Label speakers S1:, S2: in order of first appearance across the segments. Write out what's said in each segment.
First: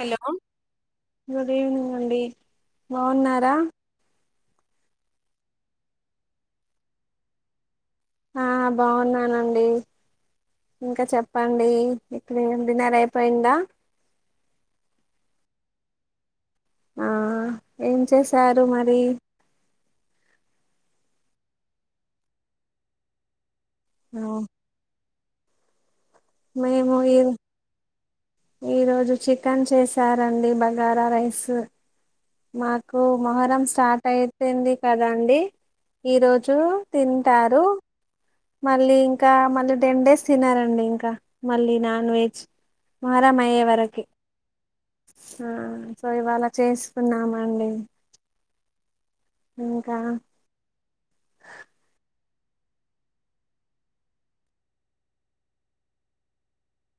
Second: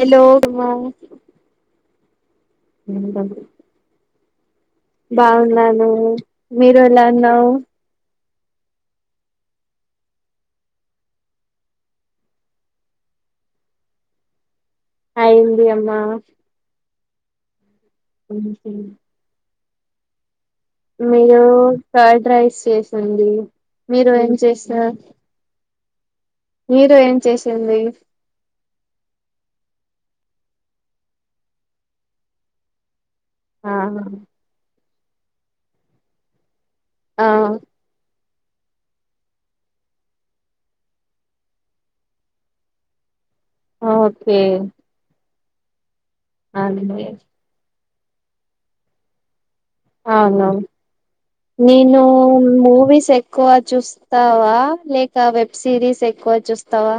S1: Hello
S2: hello
S1: good evening అండి బావున్నారా
S2: బాగున్నాను మీరు ఎలా ఉన్నావు
S1: ఆ బాగున్నానండి ఇంకా చెప్పండి ఇప్పుడే డిన్నర్ అయిపోయిందా
S2: అయింది అమ్మా
S1: ఆ ఏం చేసారు మరి
S2: మీరు ఫ్రైడ్ రైస్ చేసుండి మీరు
S1: ఆ
S2: ఏం చేస
S1: మేము ఏదో
S2: చేసింది
S1: ఈ రోజు చికెన్ చేసారండి బగారా రైస్ మాకు మొహరం స్టార్ట్
S2: ఆ
S1: అయిపోయింది కదండి ఈరోజు తింటారు మళ్ళీ ఇంకా మళ్ళీ టెన్ డేస్ తినారండి ఇంకా మళ్ళీ నాన్ వెజ్ మొహర్రం అయే వరికి
S2: సేమ్
S1: ఆ సో ఇవాళ
S2: అండి
S1: చేసుకున్నామండి ఇంకా
S2: నేను మూవీస్ ఎక్కువ చూస్త స్తావా లేక వెబ్ సిరీస్ ఎక్కువ చూస్తావా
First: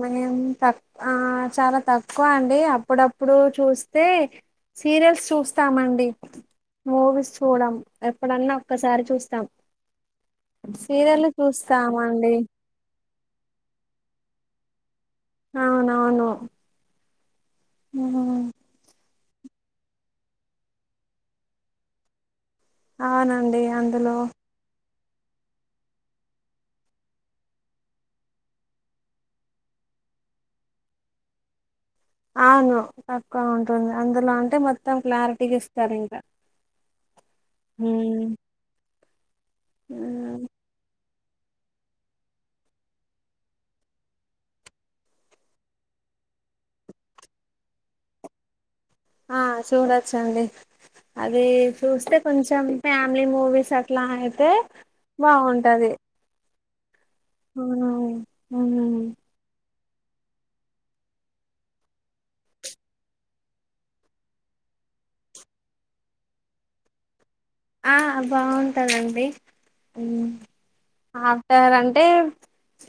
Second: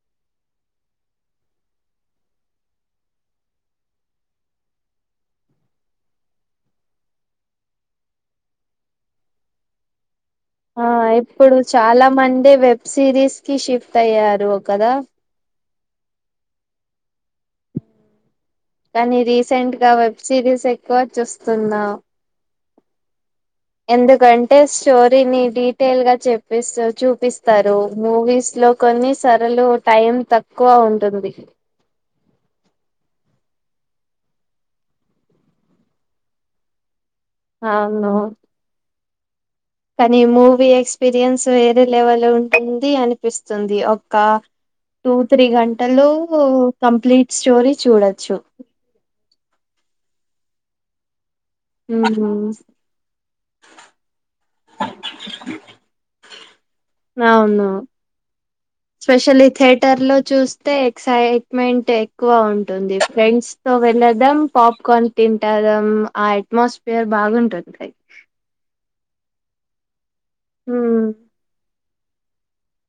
S1: మేం తక్ ఆ చాలా తక్కువ అండి అప్పుడప్పుడు చూస్తే సీరియల్స్ చూస్తామండి మూవీస్ చూడం ఎప్పుడన్నా ఒక్కసారి చూస్తాం
S2: ఆ
S1: సీరియల్
S2: ఇప్పుడు చాలా
S1: చూస్తామండి
S2: మంది వెబ్ సిరీస్ కి షిఫ్ట్ అయ్యారు ఒ కదా
S1: అవునవును ఉమ్
S2: కానీ రీసెంట్ గా వెబ్ సిరీస్ ఎక్కువ చూస్తున్నాం
S1: అవునండి అందులో
S2: అంటే స్టోరీని డీటెయిల్ గా చెపెస్త చూపిస్తారు మూవీస్ లో కొన్ని సరలు టైం తక్కువ ఉంటుంది
S1: అవును తక్కువ ఉంటుంది అందులో అంటే మొత్తం క్లారిటీకి ఇస్తారు ఇంకా
S2: అవును
S1: హ్మ్.
S2: కానీ
S1: హ్మ్.
S2: మూవీ ఎక్స్పీరియన్స్ వేరే లెవెల్ ఉంటుంది అనిపిస్తుంది ఒక టూ త్రీ గంటలు కంప్లీట్ స్టోరీ చూడొచ్చు
S1: ఆ చూడచ్చండి అది చూస్తే
S2: ఉమ్,
S1: కొంచెం ఫ్యామిలీ మూవీస్ అట్లా అయితే బాగుంటది
S2: అవును స్పెషలీ థియేటర్ లో చూస్తే ఎక్సైట్మెంట్ ఎక్కువ ఉంటుంది ఫ్రెండ్స్ తో వెళ్ళడం పాప్కార్న్ తింటడం ఆ అట్మాోస్ఫియర్ బాగుంటుంది
S1: ఆ బాగుంటదండి
S2: హ
S1: ఆఫ్టర్ అంటే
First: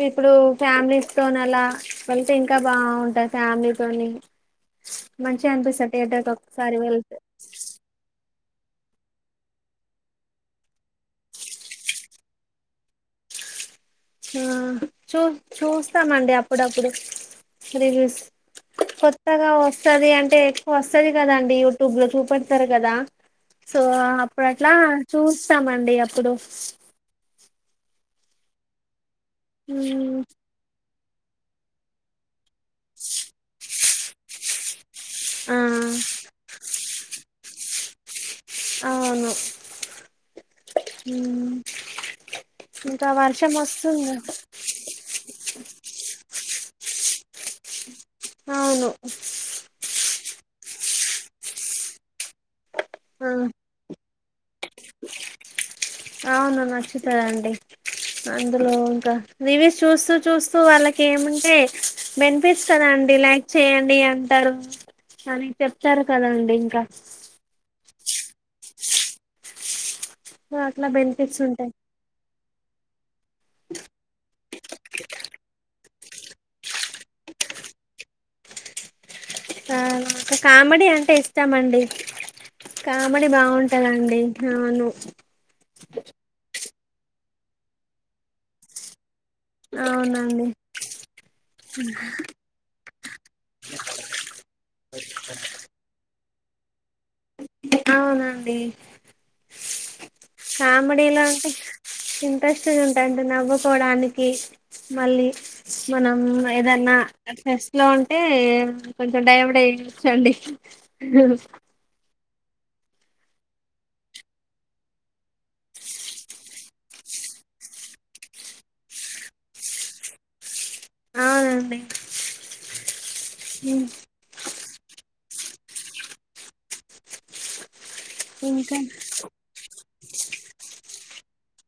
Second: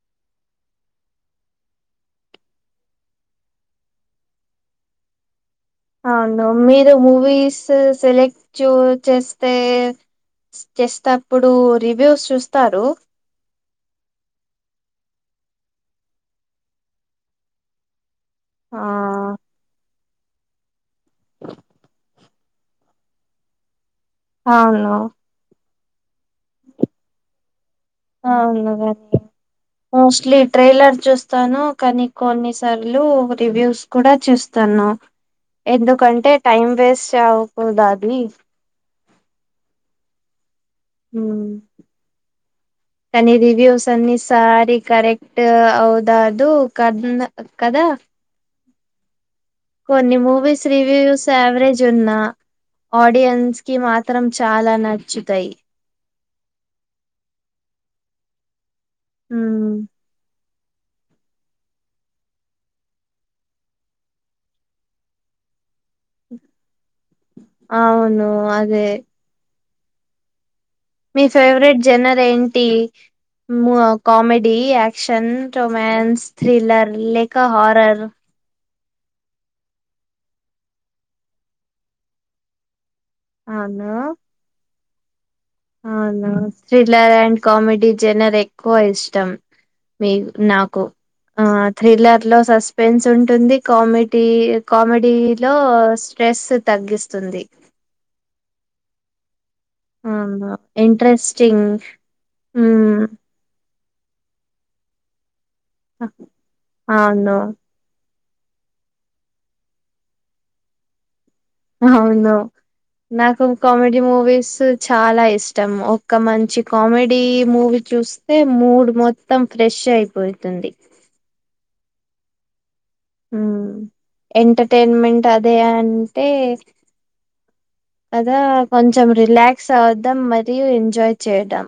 S1: ఇప్పుడు ఫ్యామిలీస్ తోని అలా వెళ్తే ఇంకా బాగుంటది ఫ్యామిలీ తోని మంచిగా అనిపిస్తది
S2: అవును
S1: ఒకసారి
S2: మీరు
S1: వెళ్తే
S2: మూవీస్ సెలెక్ట్ూ చేస్తే చేస్తేప్పుడు రివ్యూస్ చూస్తారు
S1: ఆ చూ చూస్తామండి అప్పుడప్పుడు రివ్యూస్
S2: ఆ
S1: కొత్తగా వస్తది అంటే ఎక్కువ వస్తది కదండి యూట్యూబ్ లో చూప వతారు కదా సో అప్పుడు అట్లా
S2: అవును
S1: చూస్తామండి అప్పుడు
S2: అవునా
S1: మ్మ్
S2: మోస్ట్లీ ట్రైలర్ చూస్తాను కానీ కొన్ని సార్లు రివ్యూస్ కూడా చూస్తాను
S1: ఆ
S2: ఎందుకంటే టైం వేస్ట్ దాది
S1: అవును
S2: మ్మ్
S1: ఇంకా వర్షం వస్తుంది
S2: సార కర [unintelligible] అవుదదు కన్న కద
S1: అవును
S2: కొన్ని మూవీస్ రివ్యూస్ యావరేజ్ ఉన్నా ఆడియన్స్
S1: ఆ
S2: ఆడియోన్స్ కి మాత్రం చాలా నచ్చుతాయి
S1: అవును నచ్చుతయండి అందులో ఇంకా
S2: ఉమ్
S1: రివ్యూస్ చూస్తూ చూస్తూ వాళ్ళకి ఏమంటే బెనిఫిట్స్ కదా అండి లైక్ చేయండి అంటారు అని చెప్తారు కదండి ఇంకా
S2: అవును అదే
S1: అట్లా
S2: మీ
S1: బెనిఫిట్స్ ఉంటాయి
S2: ఫేవరెట్ జనర్ ఏంటి కామెడీ యాక్షన్ రోమాన్స్ థ్రిలర్ లేక హారర్
S1: కామెడీ అంటే ఇస్టమండి కామెడీ
S2: అవును
S1: బాగుంటదండి అవును
S2: అవునా థ్రిల్లర్ అండ్ కామెడీ జనర్ ఎక్కువ ఇష్టం మీ
S1: అవునండి
S2: నాకు ఆ ్రిలర్ లో సస్ స్న్స్ ఉంటుంది కామెడీ కామెడీ లో స్ట్రెస్ తగ్గిస్తుంది
S1: అవునండి
S2: అనా ఇంట్రెస్టింగ్
S1: ఇంట్రెస్ట్ గ
S2: మ్మ్
S1: ఉంటాయి అంటే నవ్వుకోవడానికి మళ్ళీ మనం ఏదన్నా
S2: అవును
S1: ఇట్లో ఉంటే కొంచెం డైవర్డ్ అయచ్చండి
S2: అవున నాకు కామెడీ మూవీస్ చాలా ఇష్టం ఒక్క మంచి కామెడీ మూవీ చూ స్తే మూడ్ మొత్తం ఫ్రెష్ అయిపోతుంది
S1: ఆ అండి
S2: మ్మ్ ఎంటర్టైన్మెంట్ అదే అంటే అద
S1: ఇంకా
S2: కొంచెం రిలాక్స్ అవద్దాం మరియు ఎంజాయ్ చేయడం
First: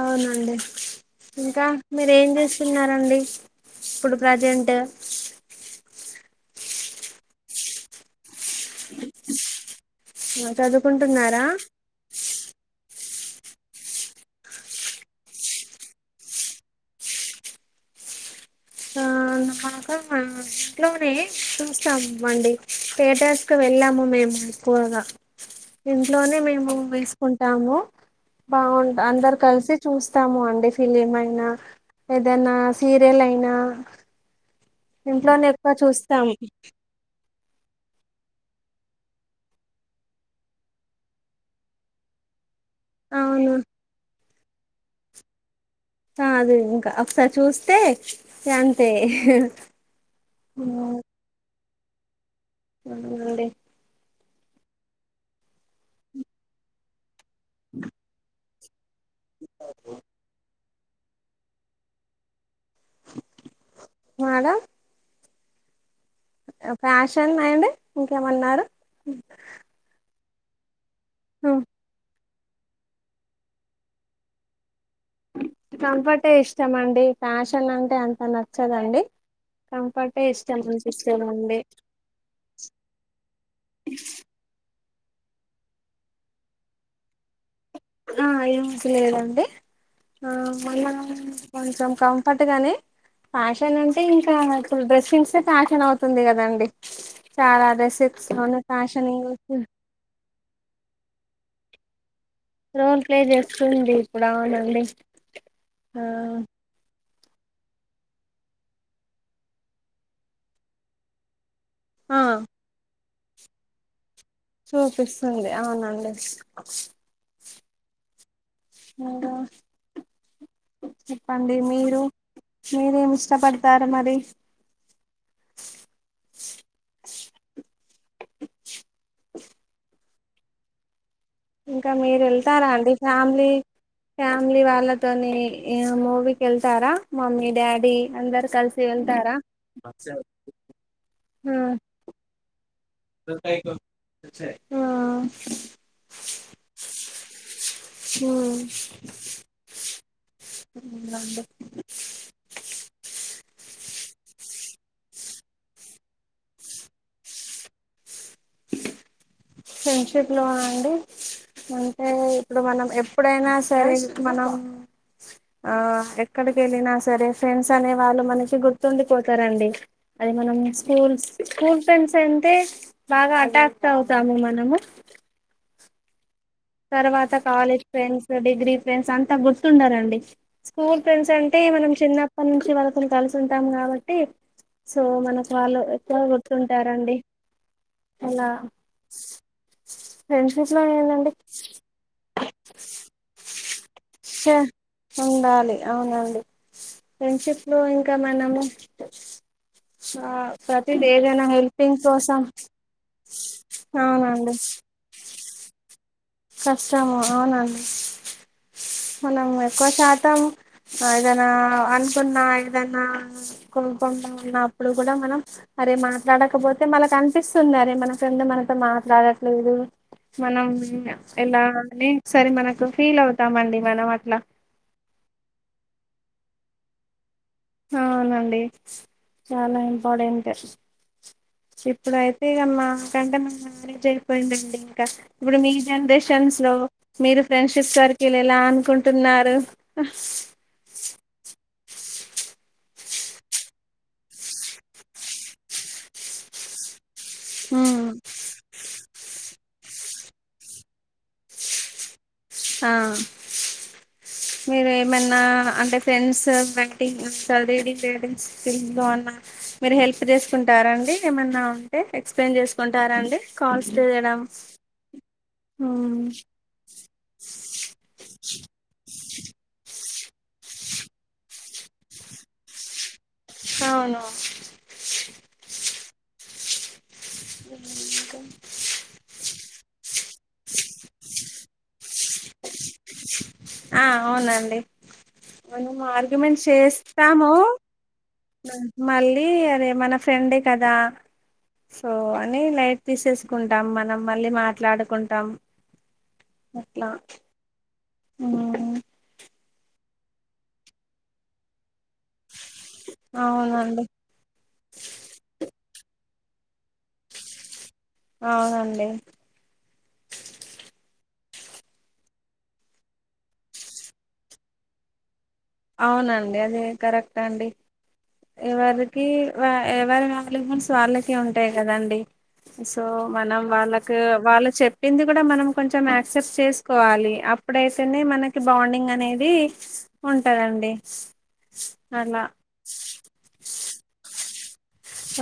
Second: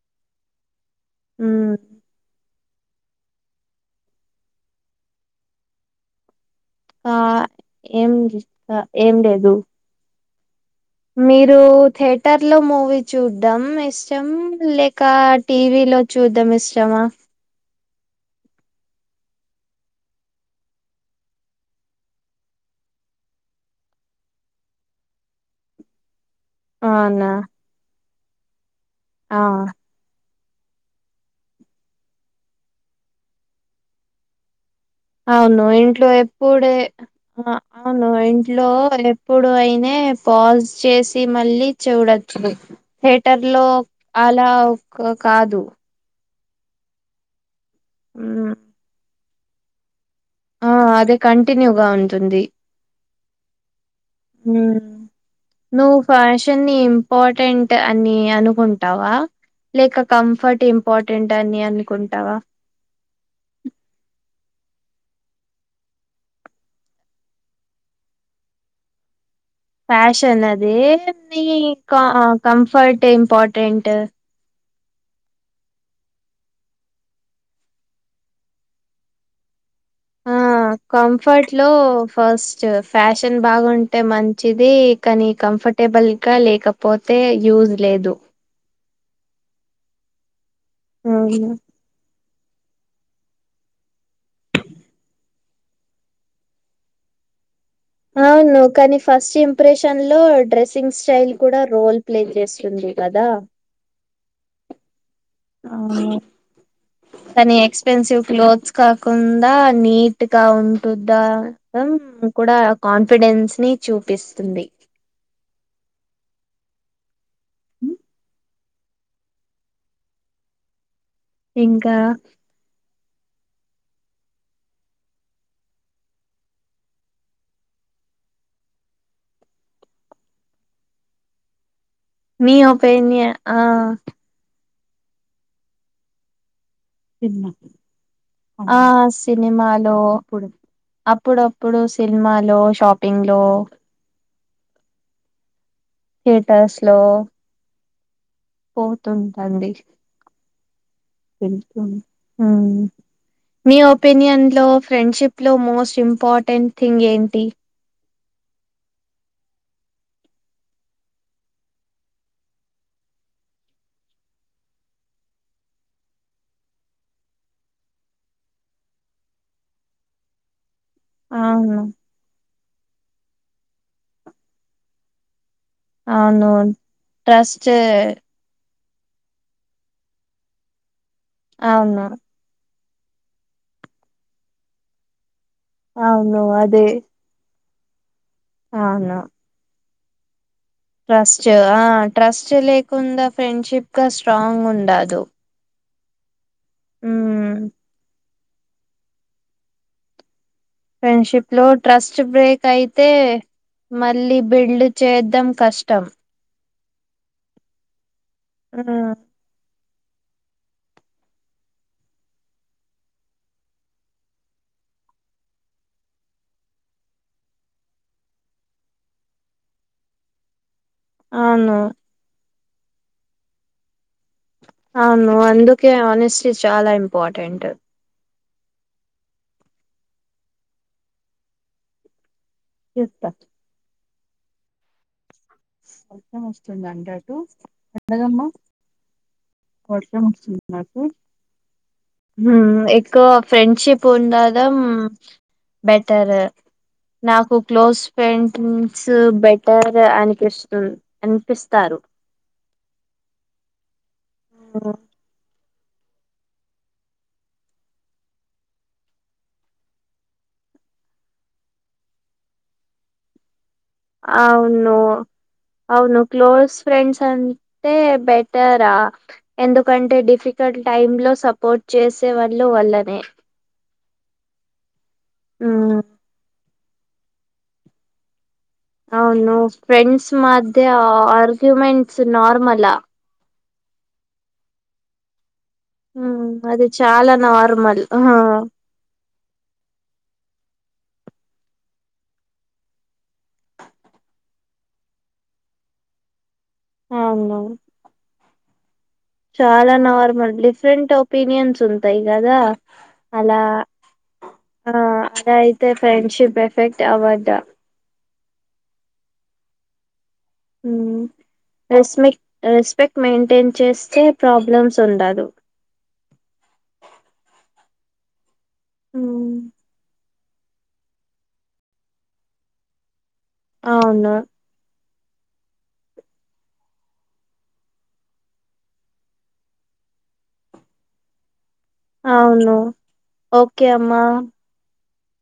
S1: అవునండి ఇంకా
S2: మ్మ్
S1: మీరు ఏం చేస్తున్నారండి ఇప్పుడు ప్రజెంట్
S2: ఆ ఏం ఏం లేదు
S1: మాటాడు
S2: మీరు థియేటర్లో మూవీ చూడడం ఇష్టం లేక టీవీలో చూడడం ఇష్టమా
S1: ఆ మాకు మా ఇంట్లోనే చూస్తాము అండి థియేటర్స్ కి వెళ్ళాము మేము ఎక్కుగా ఇంట్లోనే మేము
S2: అవునా
S1: వేసుకుంటాము బాగు అందరు
S2: ఆ
S1: కలిసి చూస్తాము అండి ఫిలిమ్ అయినా ఏదైనా సీరియల్ అయినా ఇంట్లోనే
S2: అవును
S1: ఎక్కువ
S2: ఇంట్లో
S1: చూస్తాము
S2: ఎప్పుడే అవును ఇంట్లో ఎప్పుడు అయినా పాజ్ చేసి మళ్ళీ చూడచ్చు థేటర్
S1: అవును
S2: లో అలా ఒక కాదు
S1: అద ఇంకా ఒకసారి చూస్తే
S2: ఉమ్,
S1: అంతే
S2: దే కంటిన్యూగా ఉంటుంది
S1: ఉంది
S2: ఉమ్ నువ్ ఫ్యాషన్ని పార్టెంట్ అని అనుకుంటావా లేక కంఫర్ట్ ఇం పార్టెంట్ అని అనుకుంటావా
S1: మడ ఫ్యాషన్ అండి ఇంకేమన్నారు
S2: ఫ్యాషన్ అది న కంఫర్ట్ ఇంపార్టెంట్
S1: కంఫర్టే ఇష్టమ అండి ఫ్యాషన్ అంటే అంత నచ్చదండి కంఫర్ట్ టె
S2: ఆ
S1: ఇష్టం
S2: కంఫర్ట్
S1: అనిపిస్తదండి
S2: లో ఫస్ట్ ఫ్యాషన్ బాగుంటే మం వచ్చిది కానీ కంఫర్టబుల్ గా లేకపోతే యూజ్ లేదు
S1: ఏమ లేదండి ఆ మన
S2: అవును
S1: కొంచెం కంఫర్ట్గానే ఫ్యాషన్ అంటే ఇంకా డ్రెస్సింగ్స్ ఫ్యాషన్ అవుతుంది కదండి చాలా డ్రెస్ సక్స్ను
S2: అవును, కానీ
S1: ఫ్యాషన్
S2: ఫస్ట్ ఇంప్రెషన్ లో డ్రెస్సింగ్ స్టైల్ కూడా రోల్ ప్లే చేస్తు
S1: రోల్ ప్లే చేస్తుంది ఇప్పుడు అవునండి ఆ
S2: అవు కానీ ఎక్స్పెన్సివ్ క్లోత్స్ కాకుండా నీట్ గా ఉంటుందా
S1: ఆ
S2: మొత్తం కూడా కాన్ఫిడెన్స్ ని చూపిస్తుంది
S1: చూపిస్తుంది అవునండి మీరు చెప్పండి
S2: ఇంకా
S1: మీరు మీరేమి ఇష్టపడతారు మరి ఇంకా మీరు
S2: మీ
S1: వెళ్తారా అండి
S2: ఒపీనియన్
S1: ఫ్యామిలీ
S2: ఆ
S1: ఫ్యామిలీ వాళ్ళతోని ఇ మూవీకేళ్తారా
S2: ఆ
S1: వెళ్తారా
S2: సినిమాలు అప్పుడప్పుడు స్ సినిమాలు షాప్
S1: ఆ
S2: థియేటర్స్లో
S1: హ్మ్
S2: పోతుంటండి ఉమ్ మీ ఒపీనియన్ లో ఫ్రెండ్షిప్ లో మోస్ట్ ఇంపార్టెంట్ థింగ్ ఏంటి
S1: ఫ్రెండ్షిప్ లో అండి అంటే ఇప్పుడు మనం ఎప్పుడైనా సరే మనం ఆ ఎక్కడికెళ్ళినా సరే ఫ్రెండ్స్ అనే వాళ్ళు మనకి గుర్తుండిపోతరండి అది మనం స్కూల్స్
S2: అవును
S1: స్కూల్ ఫ్రెండ్స్ అంటే బాగా అటాక్ట్ అవుతాము మనము
S2: అవునున్
S1: తర్వాత కాలేజ్ ఫ్రెండ్స్ డిగ్రీ ఫ్రెండ్స్ అంత గుర్తుండరండి స్కూల్ ఫ్రెండ్స్ అన్ టే మనం
S2: అవును
S1: చిన్నప్పటి నుంచి వాళ్ళతొని కలిసి ఉంటాం కాబట్టి సో మనక్ వాళ్ళు ఎక్కువ
S2: అవును అదే
S1: గుర్తుంటారండి అలా
S2: అవును
S1: ఫ్రెండ్షిప్ లో ఏందండి
S2: ట్రస్ట్ ఆ ట్రస్ట్ లేకుండ ఫ్రెండ్షిప్ గ స్ట్రాంగ్ ఉండాదు
S1: ఉండాలి అవునండి ఫ్రెండ్షిప్ లో ఇంక మనము ఆ ప్రతిది ఏదైనా
S2: ఫ్రెండ్షిప్ లో
S1: హెల్పింగ్
S2: ట్రస్ట్
S1: కోసం
S2: బ్రేక్ అయితే మళ్ళీ
S1: అవునండి
S2: బిల్డ్ చేద్దం కష్టం
S1: కష్టము అవునండి
S2: ఉమ్
S1: మనం ఎక్కువ శాతం ఏదనా అనుకున్న ఏదన్నా కొనుకున్నా ఉన్నప్పుడు కూడ మనం అరే మాట్లాడకపోతే మనకు అనిపిస్తుంది అరే మన ఫ్రెం మనతో మాట్లాడట్లేదు మనం
S2: అవును
S1: ఎలాని క్సరి మనకు ఫీల్ అవుతామండి మనం అట్లా
S2: అవును అందుకే హానెస్టీ చాలా ఇంపార్టెంట్
S1: అవునండి చాలా ఇంపార్టెంట్ ఇప్పుడైత్
S2: చెప్తా
S1: ఇగమాకంటే మాకు మ్యారేజ్ అయిపోయిందండి ఇంక ఇప్పుడు మీ
S2: వర్షం
S1: జనరేషన్స్ లో
S2: వస్తుందండి అటు
S1: మీరు ఫ్రెండ్షిప్ సర్కిల్ ఎలా అనుకుంటున్నారు
S2: హ్మ్ ఎక్కువ ఫ్రెండ్షిప్ పొందడం బెటర్ నాకు close
S1: um
S2: friends better అపిస్తున్ అనిపిస్తారు
S1: ఆ మీరు ఏమన్నా అంటే ఫ్రెండ్స్ బాటింగ్ స్టడీ [unintelligible] ఫీల్డ్ లో అన్నా మీరు హెల్ప్ చేసుకుంటారండి ఏమన్నా ఉంటే ఎక్స్ప్లెయిన్ జేసుకుంటారండి కాల్స్ టే
S2: ఆవును అవును క్లో క్లోజ్ ఫ్రెండ్స్ అంటె బెటరా ఎందుకంటే డిఫికల్ట్ టైమ్ లో సపోర్ట్ చేసే వళ్ళు వళ్లనే
S1: అవును
S2: ఉమ్
S1: ఉ
S2: అవును ఫ్రెండ్స్ మధ్య ఆర్గ్యుమెంట్స్ నార్మల
S1: ఆ అవునండి మనం
S2: ఉమ్,
S1: ఆర్గ్యుమెంట్
S2: అది చాలా
S1: చేస్తాము
S2: నార్మల్
S1: మళ్ళీ అదే మన ఫ్రెండే కదా సో అని లైట్ తీసేసుకుంటాం మనం మళ్ళీ మాట్లాడుకుంటాం అట్లా
S2: అవును
S1: ఆ
S2: చాలా నార్మల్ డిఫరెంట్ ఒపీనియన్స్ ఉంటాయి కదా అలా
S1: అవునండి
S2: ఆ అలా అయితే ఫ్రెండ్షిప్ ఎఫెక్ట్ అవ్వదా
S1: అవునండి
S2: ఉమ్ రెస్పెక్ట్ రెస్పెక్ట్ మెయింటైన్ చేస్తే ప్రాబ్లమ్స్ ఉండదు
S1: అవునండి అదే కరెక్ట్ అండి ఎవరికి
S2: ఉమ్,
S1: ఎవరి వాళ్ళు మస్ వాళ్ళకి ఉంటాయి కదండి సో మనం వాళ్ళకు
S2: అవును
S1: వాళ్ళు చెప్ పింది కూడా మనం కొంచెం యాక్సెప్ట్ చేసుకోవాలి అప్పుడైతేనే మనకి బాండింగ్ అనేది దండి
S2: అవును ఓకే అమ్మా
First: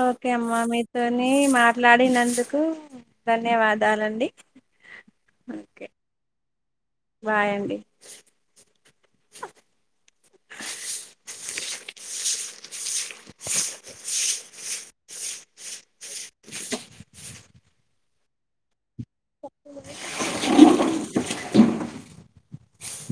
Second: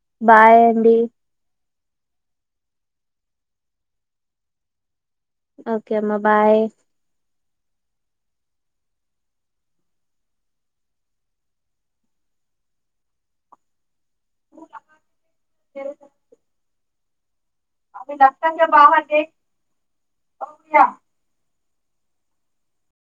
S1: ఓకే
S2: బాయ్
S1: అమ్మా
S2: అండి
S1: మీతోని మాట్లాడినందుకు ధన్యవాదాలండి
S2: ఓకే అమ్మా బాయ్
S1: బాయండి
S2: [unintelligible]